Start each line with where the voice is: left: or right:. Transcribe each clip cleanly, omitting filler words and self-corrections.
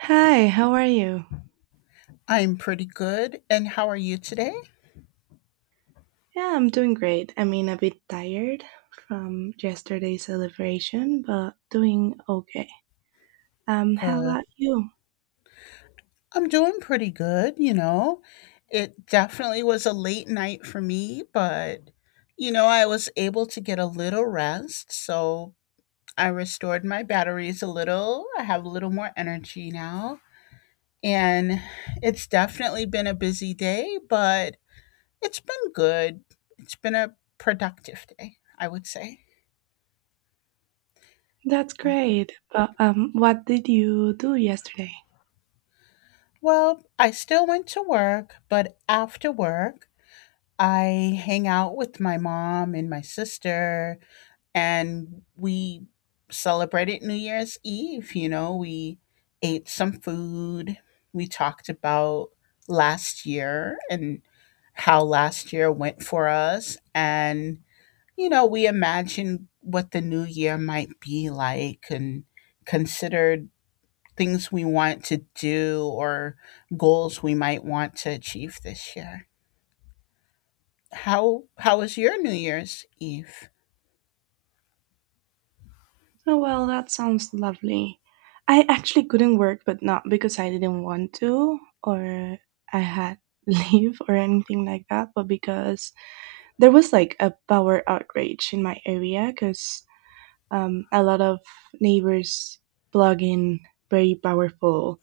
right: Hi, how are you?
left: I'm pretty good. And how are you today?
right: Yeah, I'm doing great. I mean, a bit tired from yesterday's celebration, but doing okay. How
left: Good.
right: about you?
left: I'm doing pretty good, you know. It definitely was a late night for me, but you know, I was able to get a little rest, so I restored my batteries a little. I have a little more energy now, and it's definitely been a busy day, but it's been good. It's been a productive day, I would say.
right: That's
left: Uh,
right: great. But what did you do yesterday?
left: well, I still went to work, but after work, I hang out with my mom and my sister, and we celebrated New Year's Eve. You know, we ate some food. We talked about last year and how last year went for us. And, you know, we imagined what the new year might be like and considered things we want to do or goals we might want to achieve this year. How was your New Year's Eve?
right: Oh, well, that sounds lovely. I actually couldn't work, but not because I didn't want to or I had leave or anything like that, but because there was like a power outrage in my area because a lot of neighbors plug in very powerful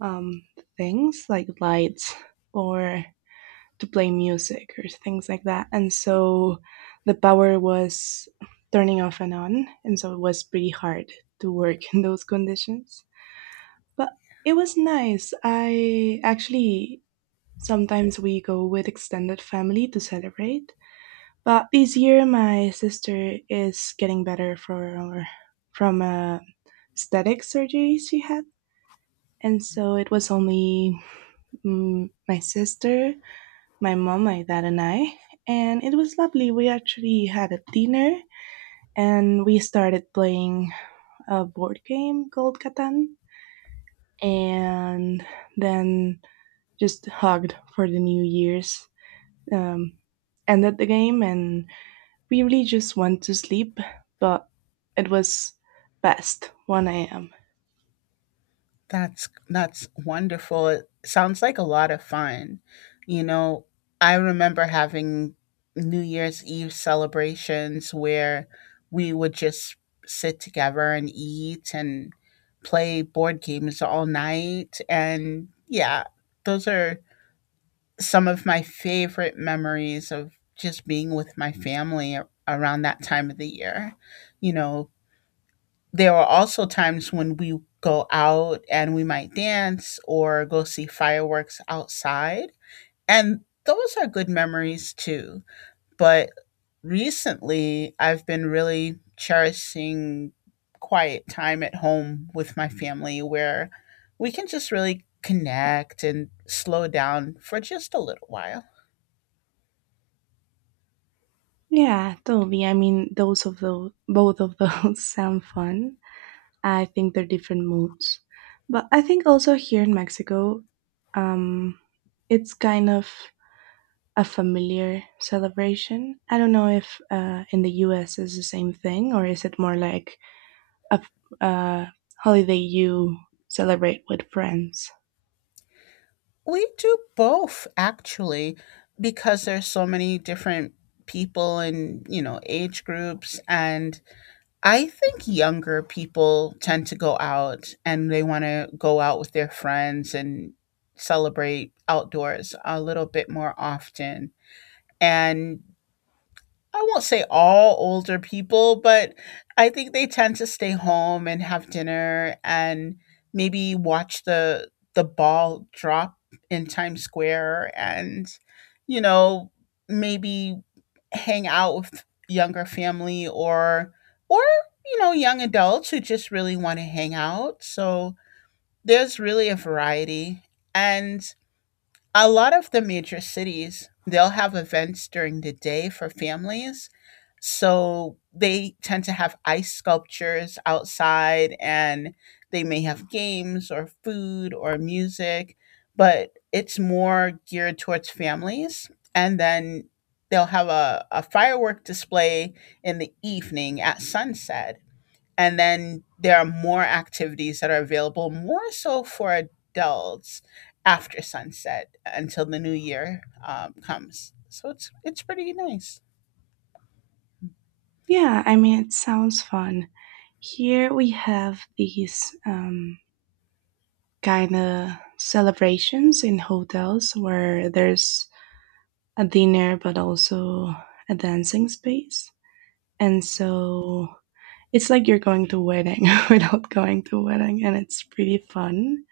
right: um, things like lights or to play music or things like that. And so the power was turning off and on. And so it was pretty hard to work in those conditions. But it was nice. I actually sometimes we go with extended family to celebrate. But this year, my sister is getting better for from a static surgery she had, and so it was only my sister, my mom, my dad, and I. And it was lovely. We actually had a dinner, and we started playing a board game called Catan, and then just hugged for the New Year's. Um, Ended the game, and we really just want to sleep, but it was past 1 a.m.
left: That's wonderful. It sounds like a lot of fun. You know, I remember having New Year's Eve celebrations where we would just sit together and eat and play board games all night and yeah, those are some of my favorite memories of just being with my family around that time of the year. You know, there are also times when we go out and we might dance or go see fireworks outside. And those are good memories too. But recently, I've been really cherishing quiet time at home with my family where we can just really connect and slow down for just a little while.
right: Yeah, totally. I mean, both of those sound fun. I think they're different moods, but I think also here in Mexico, um, it's kind of a familiar celebration. I don't know if in the U.S. is the same thing, or is it more like a uh, holiday you celebrate with friends?
left: We do both actually because there's so many different people and, you know, age groups and I think younger people tend to go out and they want to go out with their friends and celebrate outdoors a little bit more often. And I won't say all older people, but I think they tend to stay home and have dinner and maybe watch the ball drop in Times Square and you know, maybe hang out with younger family or you know, young adults who just really want to hang out. So there's really a variety and a lot of the major cities, they'll have events during the day for families. So they tend to have ice sculptures outside and they may have games or food or music, but it's more geared towards families. And then they'll have a firework display in the evening at sunset and then there are more activities that are available more so for adults after sunset until the new year comes, so it's pretty nice.
right: Yeah, I mean, it sounds fun. Here we have these kind of celebrations in hotels where there's a dinner but also a dancing space. And so it's like you're going to a wedding without going to a wedding, and it's pretty fun.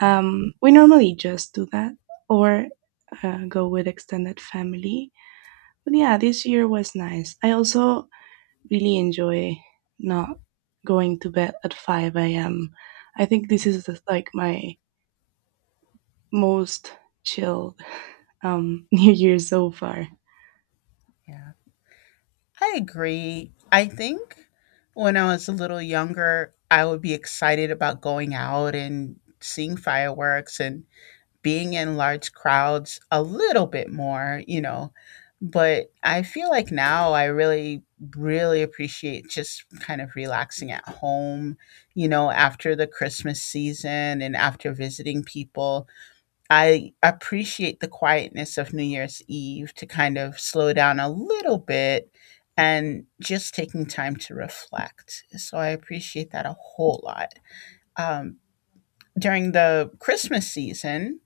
right: We normally just do that or go with extended family. But yeah, this year was nice. I also really enjoy not going to bed at 5 a.m. I think this is just, like, my most chilled New Year so far.
left: Yeah, I agree. I think when I was a little younger I would be excited about going out and seeing fireworks and being in large crowds a little bit more, you know, but I feel like now I really appreciate just kind of relaxing at home, you know, after the Christmas season and after visiting people. I appreciate the quietness of New Year's Eve to kind of slow down a little bit and just taking time to reflect. So I appreciate that a whole lot. Um, During the Christmas season,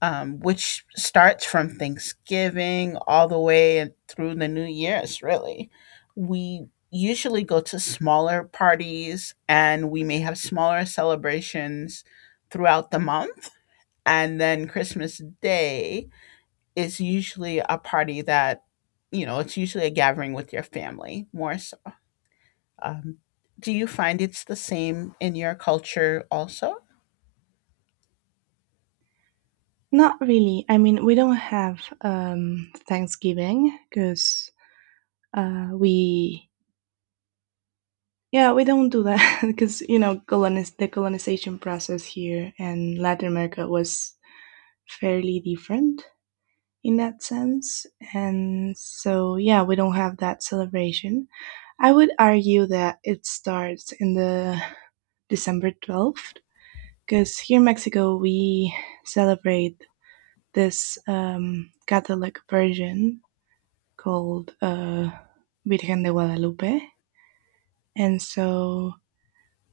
left: which starts from Thanksgiving all the way through the New Year's, really. We usually go to smaller parties and we may have smaller celebrations throughout the month. And then Christmas Day is usually a party that, you know, it's usually a gathering with your family more so. Um, do you find it's the same in your culture also?
right: Not really. I mean, we don't have Thanksgiving because uh, we, yeah, we don't do that because, the colonization process here in Latin America was fairly different in that sense. And so, yeah, we don't have that celebration. I would argue that it starts in the December 12th, because here in Mexico we celebrate this Catholic Virgin called Virgen de Guadalupe, and so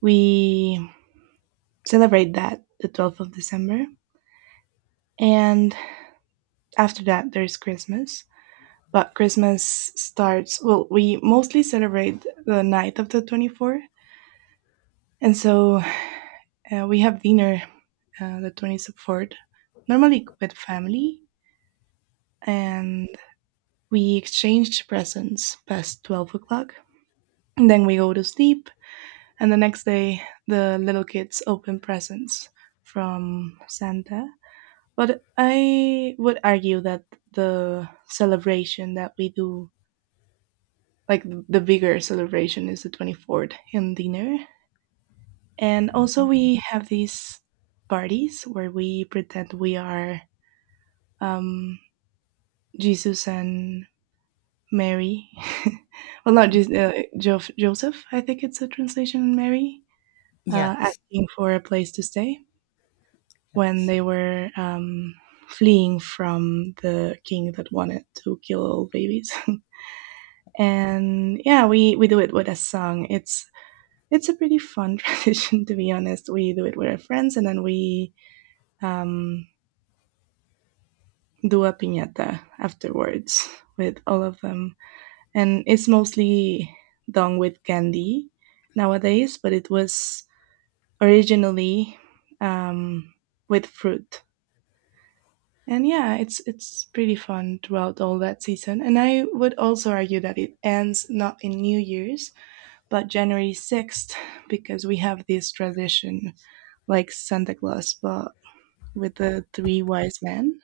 right: we celebrate that the 12th of December. And after that, there's Christmas. But Christmas starts, well, we mostly celebrate the night of the 24th. And so we have dinner the 24th, normally with family, and we exchange presents past 12 o'clock. And then we go to sleep, and the next day the little kids open presents from Santa. But I would argue that the celebration that we do, like the bigger celebration, is the 24th in dinner. And also,
left: Mhm.
right: we have these parties where we pretend we are um, Jesus and Mary. Well, not Jesus, Joseph, I think it's a translation, Mary,
left: Yes.
right: asking for a place to stay when
left: Yes.
right: they were fleeing from the king that wanted to kill all babies. And yeah, we do it with a song. It's a pretty fun tradition, to be honest. We do it with our friends, and then we um, do a piñata afterwards with all of them. And it's mostly done with candy nowadays, but it was originally um, with fruit. And yeah, it's pretty fun throughout all that season. And I would also argue that it ends not in New Year's, but January 6th, because we have this tradition like Santa Claus, but with the three wise men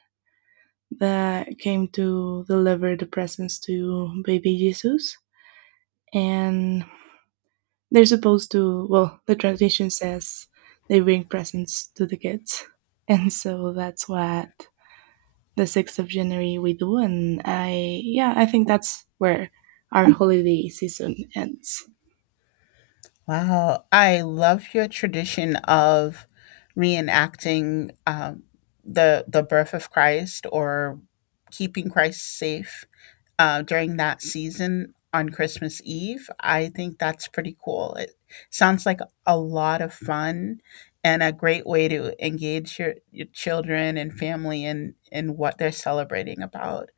right: that came to deliver the presents to baby Jesus. And they're supposed to, well, the tradition says they bring presents to the kids. And so that's what the 6th of January we do. And I think that's where our holiday season ends.
left: Wow, I love your tradition of reenacting the birth of Christ or keeping Christ safe during that season on Christmas Eve. I think that's pretty cool. It sounds like a lot of fun and a great way to engage your children and family in what they're celebrating about.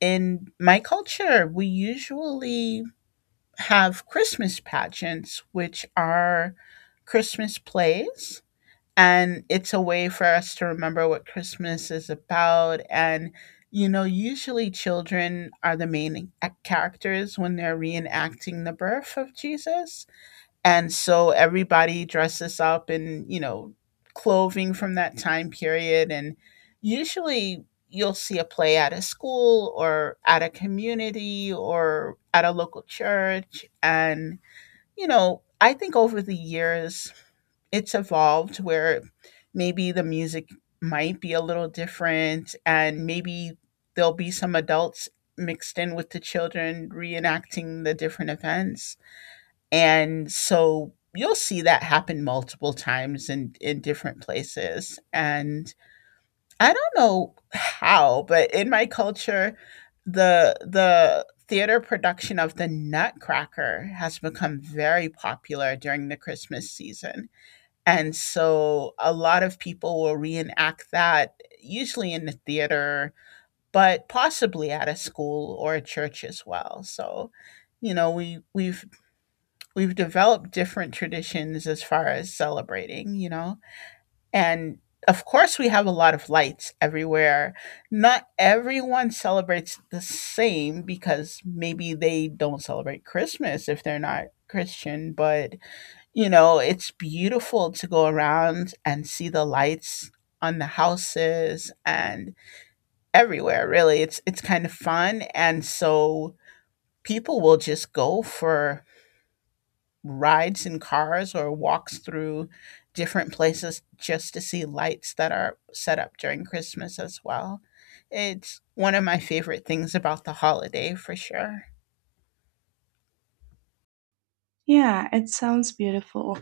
left: In my culture, we usually have Christmas pageants, which are Christmas plays. And it's a way for us to remember what Christmas is about. And, you know, usually children are the main characters when they're reenacting the birth of Jesus, and so everybody dresses up in, you know, clothing from that time period, and usually you'll see a play at a school or at a community or at a local church. And you know, I think over the years it's evolved where maybe the music might be a little different and maybe there'll be some adults mixed in with the children reenacting the different events, and so you'll see that happen multiple times in different places. And I don't know how, but in my culture, the theater production of The Nutcracker has become very popular during the Christmas season. And so a lot of people will reenact that usually in the theater, but possibly at a school or a church as well. So, you know, we've we've developed different traditions as far as celebrating, you know? And of course, we have a lot of lights everywhere. Not everyone celebrates the same because maybe they don't celebrate Christmas if they're not Christian, but you know, it's beautiful to go around and see the lights on the houses and everywhere. Really, it's kind of fun, and so people will just go for rides in cars or walks through different places just to see lights that are set up during Christmas as well. It's one of my favorite things about the holiday for sure.
right: Yeah, it sounds beautiful.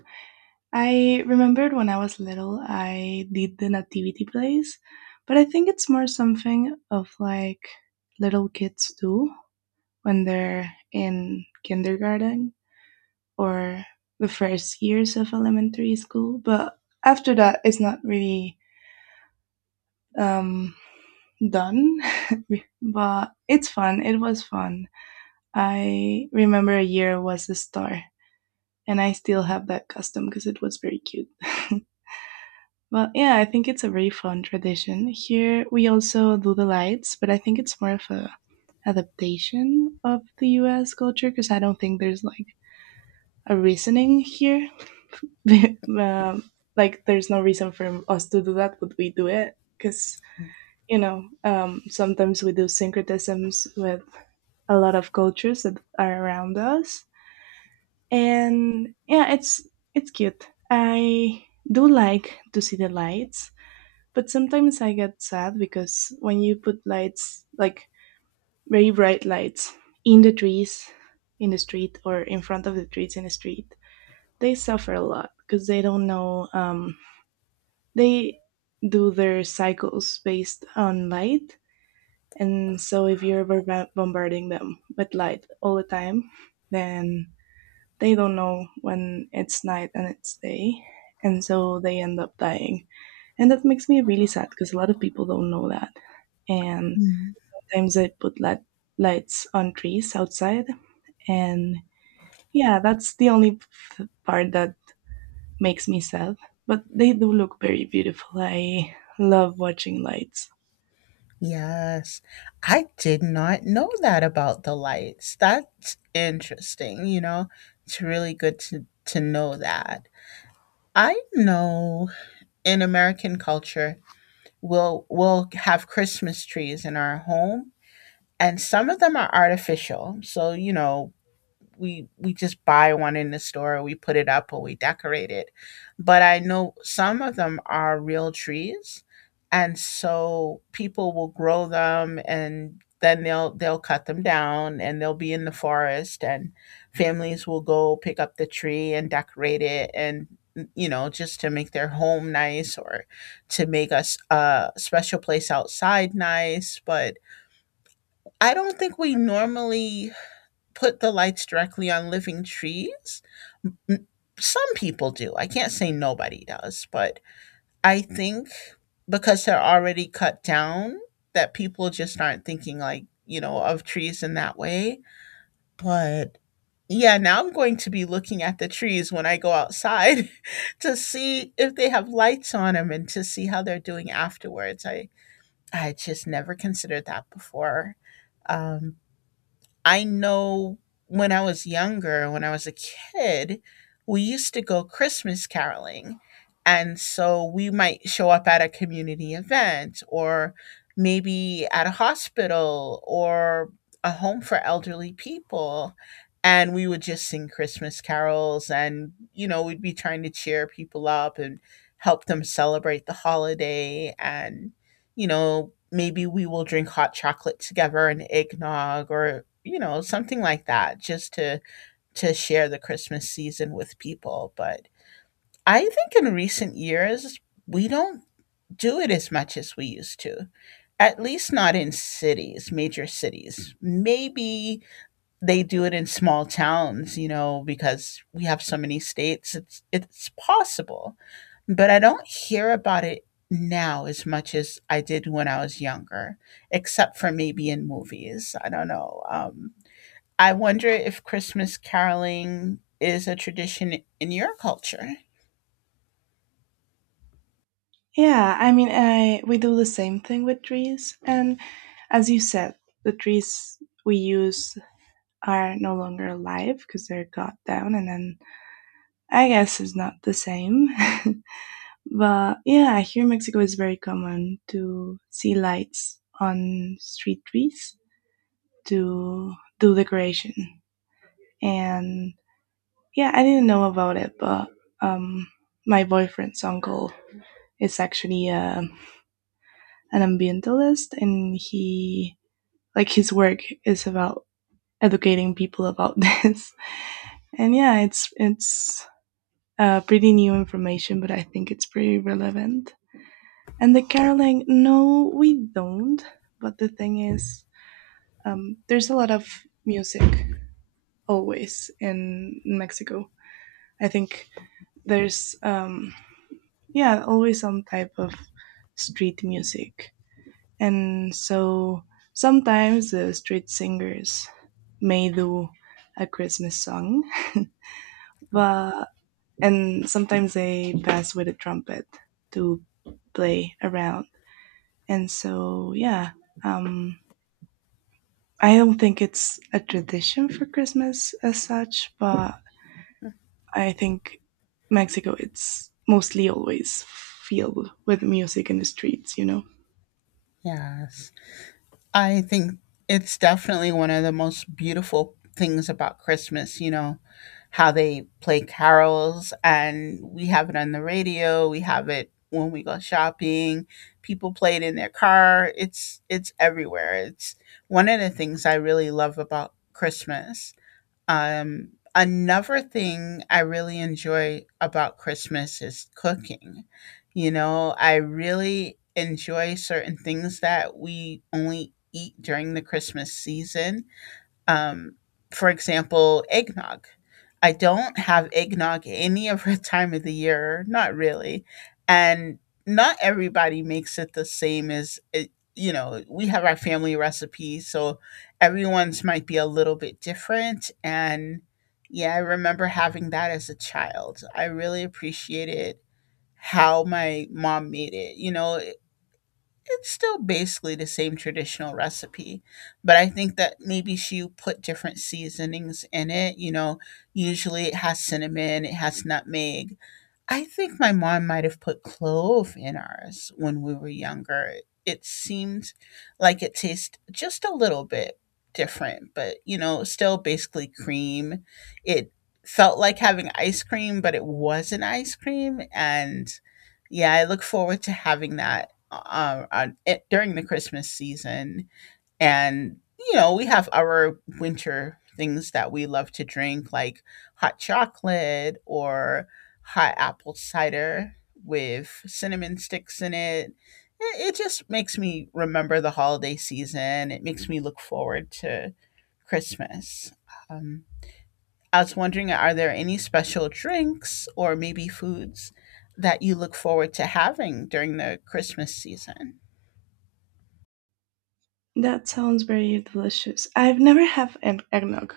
right: I remembered when I was little, I did the nativity plays, but I think it's more something of like little kids do when they're in kindergarten or the first years of elementary school. But after that, it's not really um, done. But it's fun. It was fun. I remember a year was a star, and I still have that custom because it was very cute. Well, yeah, I think it's a very fun tradition. Here we also do the lights, but I think it's more of a adaptation of the US culture because I don't think there's like a reasoning here. um, like there's no reason for us to do that, but we do it because sometimes we do syncretisms with a lot of cultures that are around us, and yeah, it's cute. I do like to see the lights, but sometimes I get sad because when you put lights, like very bright lights, in the trees, in the street, or in front of the trees in the street, they suffer a lot because they don't know. They do their cycles based on light. And so if you're bombarding them with light all the time, then they don't know when it's night and it's day. And so they end up dying. And that makes me really sad because a lot of people don't know that. And
left: Mm.
right: sometimes I put lights on trees outside. And yeah, that's the only part that makes me sad. But they do look very beautiful. I love watching lights.
left: Yes, I did not know that about the lights. That's interesting, you know. It's really good to know that. I know in American culture we'll have Christmas trees in our home, and some of them are artificial, so you know we just buy one in the store, we put it up or we decorate it. But I know some of them are real trees, and so people will grow them and then they'll cut them down and they'll be in the forest, and families will go pick up the tree and decorate it and, you know, just to make their home nice or to make us a special place outside nice. But I don't think we normally put the lights directly on living trees. Some people do. I can't say nobody does, but I think because they're already cut down, that people just aren't thinking like, you know, of trees in that way. But yeah, now I'm going to be looking at the trees when I go outside to see if they have lights on them and to see how they're doing afterwards. I just never considered that before. Um, I know when I was younger, when I was a kid, we used to go Christmas caroling. And so we might show up at a community event or maybe at a hospital or a home for elderly people. And we would just sing Christmas carols and, you know, we'd be trying to cheer people up and help them celebrate the holiday. And you know, maybe we will drink hot chocolate together and eggnog or you know, something like that just to share the Christmas season with people. But I think in recent years we don't do it as much as we used to. At least not in cities, major cities. Maybe they do it in small towns, you know, because we have so many states. It's possible, but I don't hear about it now as much as I did when I was younger, except for maybe in movies. I don't know. I wonder if Christmas caroling is a tradition in your culture.
right: Yeah, I mean, I we do the same thing with trees, and as you said, the trees we use are no longer alive because they're cut down, and then I guess it's not the same. But yeah, here in Mexico it's very common to see lights on street trees to do decoration. And yeah, I didn't know about it, but um, my boyfriend's uncle is actually an ambientalist, and he like his work is about educating people about this. And yeah, it's pretty new information, but I think it's pretty relevant. And the caroling, no, we don't. But the thing is, there's a lot of music always in Mexico. I think there's, yeah, always some type of street music. And so sometimes the street singers may do a Christmas song, but, and sometimes they pass with a trumpet to play around. And so, yeah, um, I don't think it's a tradition for Christmas as such, but I think Mexico it's mostly always filled with music in the streets, you know.
left: Yes. I think it's definitely one of the most beautiful things about Christmas, you know, how they play carols and we have it on the radio, we have it when we go shopping, people play it in their car. It's everywhere. It's one of the things I really love about Christmas. Another thing I really enjoy about Christmas is cooking. You know, I really enjoy certain things that we only eat during the Christmas season. Um, for example, eggnog. I don't have eggnog any other time of the year, not really. And not everybody makes it the same you know, we have our family recipes, so everyone's might be a little bit different. And yeah, I remember having that as a child. I really appreciated how my mom made it. You know, it's still basically the same traditional recipe, but I think that maybe she put different seasonings in it. You know, usually it has cinnamon, it has nutmeg, I think my mom might have put clove in ours when we were younger. It seemed like it tastes just a little bit different, but you know, still basically cream. It felt like having ice cream, but it wasn't ice cream. And yeah, I look forward to having that during the Christmas season. And you know we have our winter things that we love to drink, like hot chocolate or hot apple cider with cinnamon sticks in it. It just makes me remember the holiday season. It makes me look forward to Christmas. um, I was wondering, are there any special drinks or maybe foods that you look forward to having during the Christmas season?
right: That sounds very delicious. I've never had an eggnog.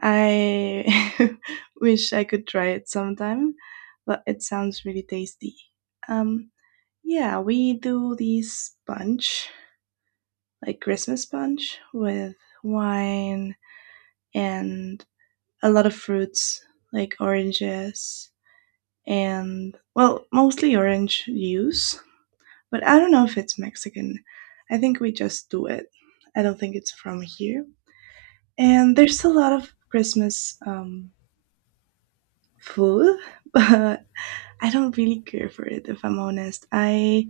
right: I wish I could try it sometime, but it sounds really tasty. Um Yeah, we do these bunch, like Christmas bunch, with wine and a lot of fruits like oranges and, well, mostly orange juice. But I don't know if it's Mexican. I think we just do it. I don't think it's from here. And there's a lot of Christmas food, but I don't really care for it if I'm honest. I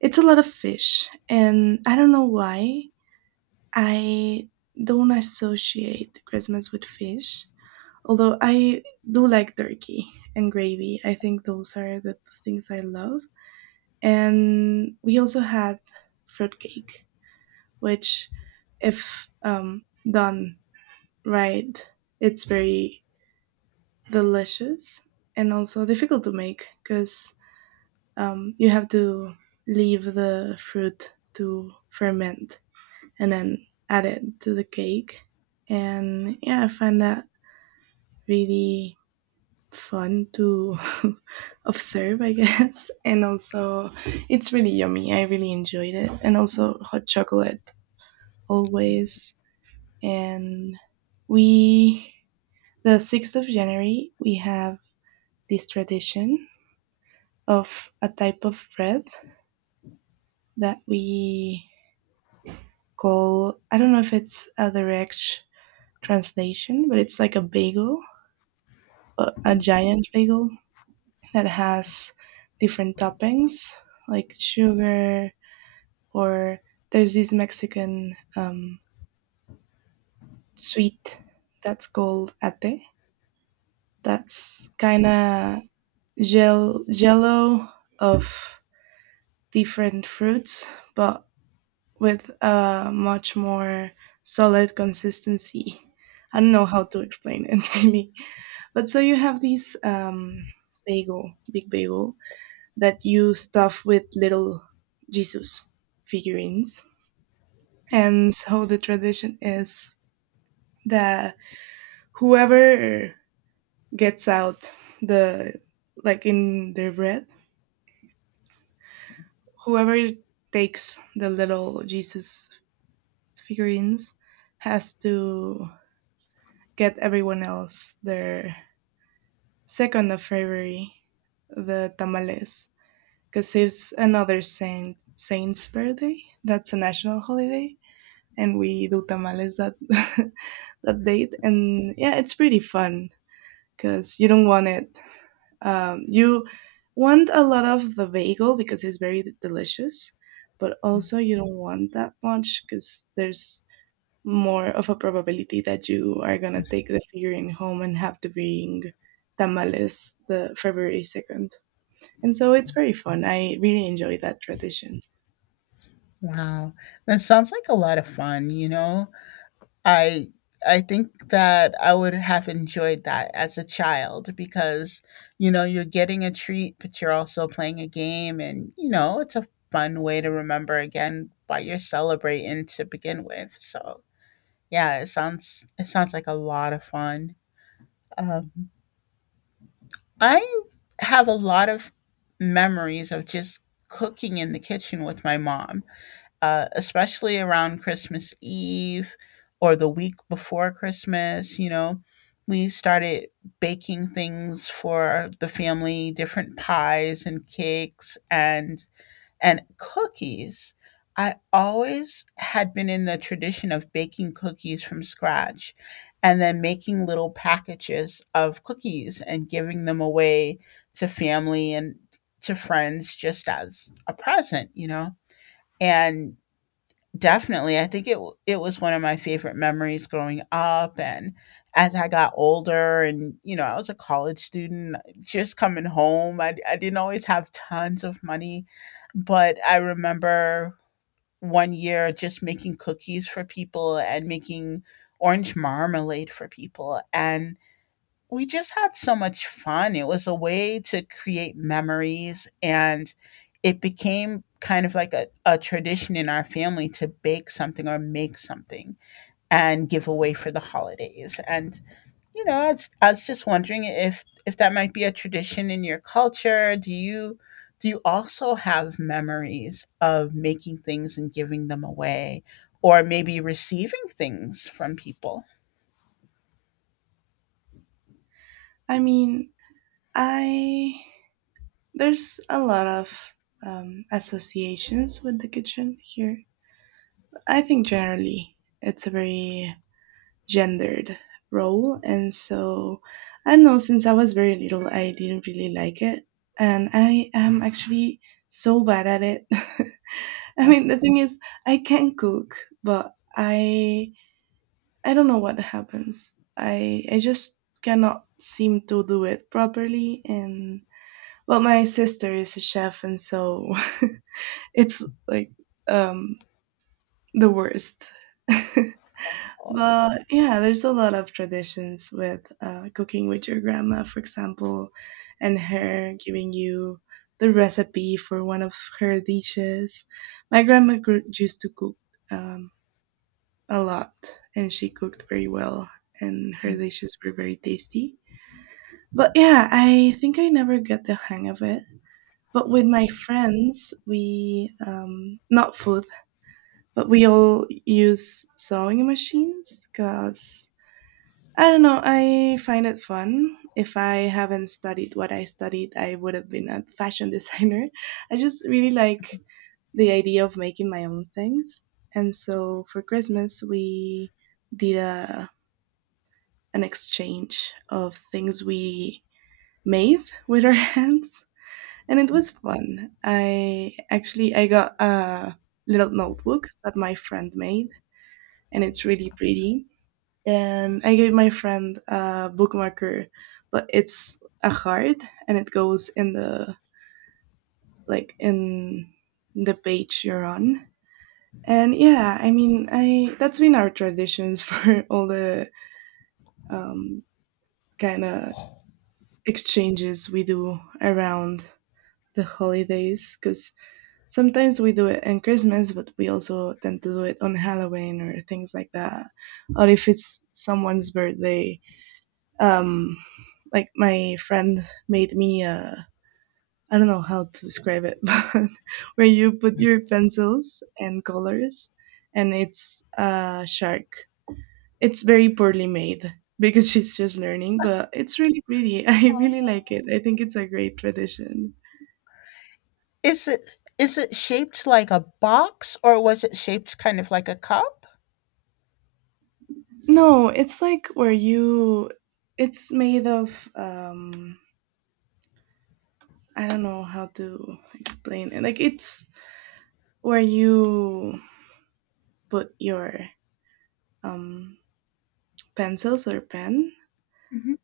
right: It's a lot of fish and I don't know why I don't associate Christmas with fish, although I do like turkey and gravy. I think those are the things I love. And we also had fruitcake, which, if done right, it's very delicious and also difficult to make because you have to leave the fruit to ferment and then add it to the cake. And yeah, I find that really fun to observe, I guess. And also, it's really yummy. I really enjoyed it. And also, hot chocolate always. And we, the 6th of January, we have this tradition of a type of bread that we call, I don't know if it's a direct translation, but it's like a bagel. A giant bagel that has different toppings like sugar, or there's this Mexican sweet that's called ate. That's kind of gel jello of different fruits, but with a much more solid consistency. I don't know how to explain it really, but so you have this bagel, big bagel, that you stuff with little Jesus figurines. And so the tradition is that whoever gets out the, like in their bread, whoever takes the little Jesus figurines has to get everyone else their 2nd of February, the tamales, because it's another saint's birthday. That's a national holiday, and we do tamales that that date, and yeah, it's pretty fun because you don't want it, you want a lot of the bagel because it's very delicious, but also you don't want that much because there's more of a probability that you are going to take the figurine home and have to bring tamales the February 2nd. And so it's very fun. I really enjoy that tradition.
left: Wow, that sounds like a lot of fun, you know? I I think that I would have enjoyed that as a child because, you know, you're getting a treat, but you're also playing a game and, you know, it's a fun way to remember again why you're celebrating to begin with. So, yeah, it sounds, it sounds like a lot of fun. Um, I have a lot of memories of just cooking in the kitchen with my mom, especially around Christmas Eve or the week before Christmas, you know, we started baking things for the family, different pies and cakes and cookies. I always had been in the tradition of baking cookies from scratch and then making little packages of cookies and giving them away to family and to friends just as a present, you know. And definitely. I think it was one of my favorite memories growing up. And as I got older and you know, I was a college student just coming home. I didn't always have tons of money, but I remember one year just making cookies for people and making orange marmalade for people, and we just had so much fun. It was a way to create memories, and it became kind of like a tradition in our family to bake something or make something and give away for the holidays. And, you know, I was just wondering if, that might be a tradition in your culture. Do you also have memories of making things and giving them away or maybe receiving things from people?
right: I mean, I there's a lot of associations with the kitchen here. I think generally it's a very gendered role, and so I don't know. Since I was very little, I didn't really like it, and I am actually so bad at it. I mean, the thing is, I can cook, but I don't know what happens. I just cannot seem to do it properly. And well, my sister is a chef, and so it's like um the worst. But yeah, there's a lot of traditions with cooking with your grandma, for example, and her giving you the recipe for one of her dishes. My grandma used to cook. Um, a lot, and she cooked very well and her dishes were very tasty. But yeah, I think I never got the hang of it. But with my friends, we not food, but we all use sewing machines because I don't know, I find it fun. If I haven't studied what I studied, I would have been a fashion designer. I just really like the idea of making my own things. And so for Christmas, we did a an exchange of things we made with our hands, and it was fun. I actually i got a little notebook that my friend made, and it's really pretty. And I gave my friend a bookmarker, but it's a heart and it goes in the, like in the page you're on. And yeah, I mean I that's been our traditions for all the um, kind of exchanges we do around the holidays, because sometimes we do it on Christmas, but we also tend to do it on Halloween or things like that. Or if it's someone's birthday, um, like, my friend made me a I don't know how to describe it, but where you put your pencils and colors, and it's a shark. It's very poorly made because she's just learning, but it's really pretty. I really like it. I think it's a great tradition.
left: Is it, is it shaped like a box, or was it shaped kind of like a cup?
right: No, it's like where you it's made of I don't know how to explain it. Like it's where you put your um pencils or pen,
left: Mhm.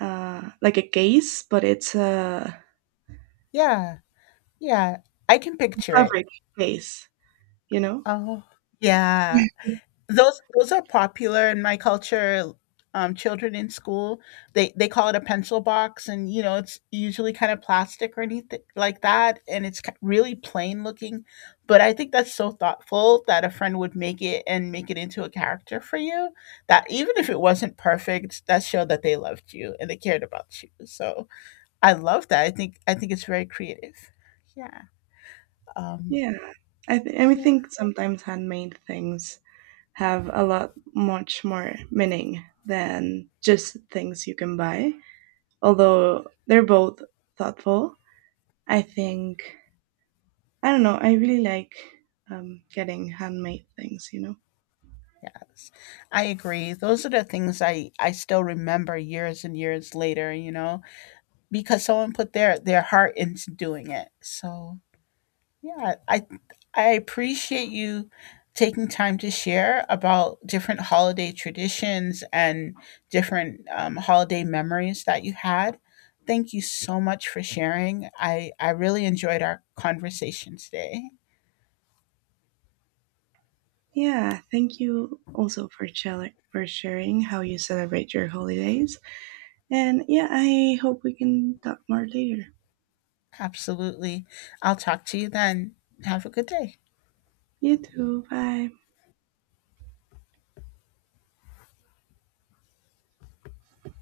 right: like a case, but it's a
left: Yeah, yeah, I can picture it.
right: fabric case, you know?
left: Oh, yeah. Those are popular in my culture. Children in school, they call it a pencil box, and you know it's usually kind of plastic or anything like that, and it's really plain looking. But I think that's so thoughtful that a friend would make it and make it into a character for you. That even if it wasn't perfect, that showed that they loved you and they cared about you. So I love that. I think it's very creative. Yeah. Um,
right: Yeah. I
left: yeah.
right: think sometimes handmade things have a lot much more meaning than just things you can buy, although they're both thoughtful, I think. I don't know. I really like getting handmade things. You know.
left: Yes, I agree. Those are the things I still remember years and years later, you know, because someone put their heart into doing it. So, yeah, I appreciate you taking time to share about different holiday traditions and different holiday memories that you had. Thank you so much for sharing. I really enjoyed our conversation today.
right: Yeah. Thank you also for for sharing how you celebrate your holidays. And yeah, I hope we can talk more later.
left: Absolutely. I'll talk to you then. Have a good day.
right: You too. Bye.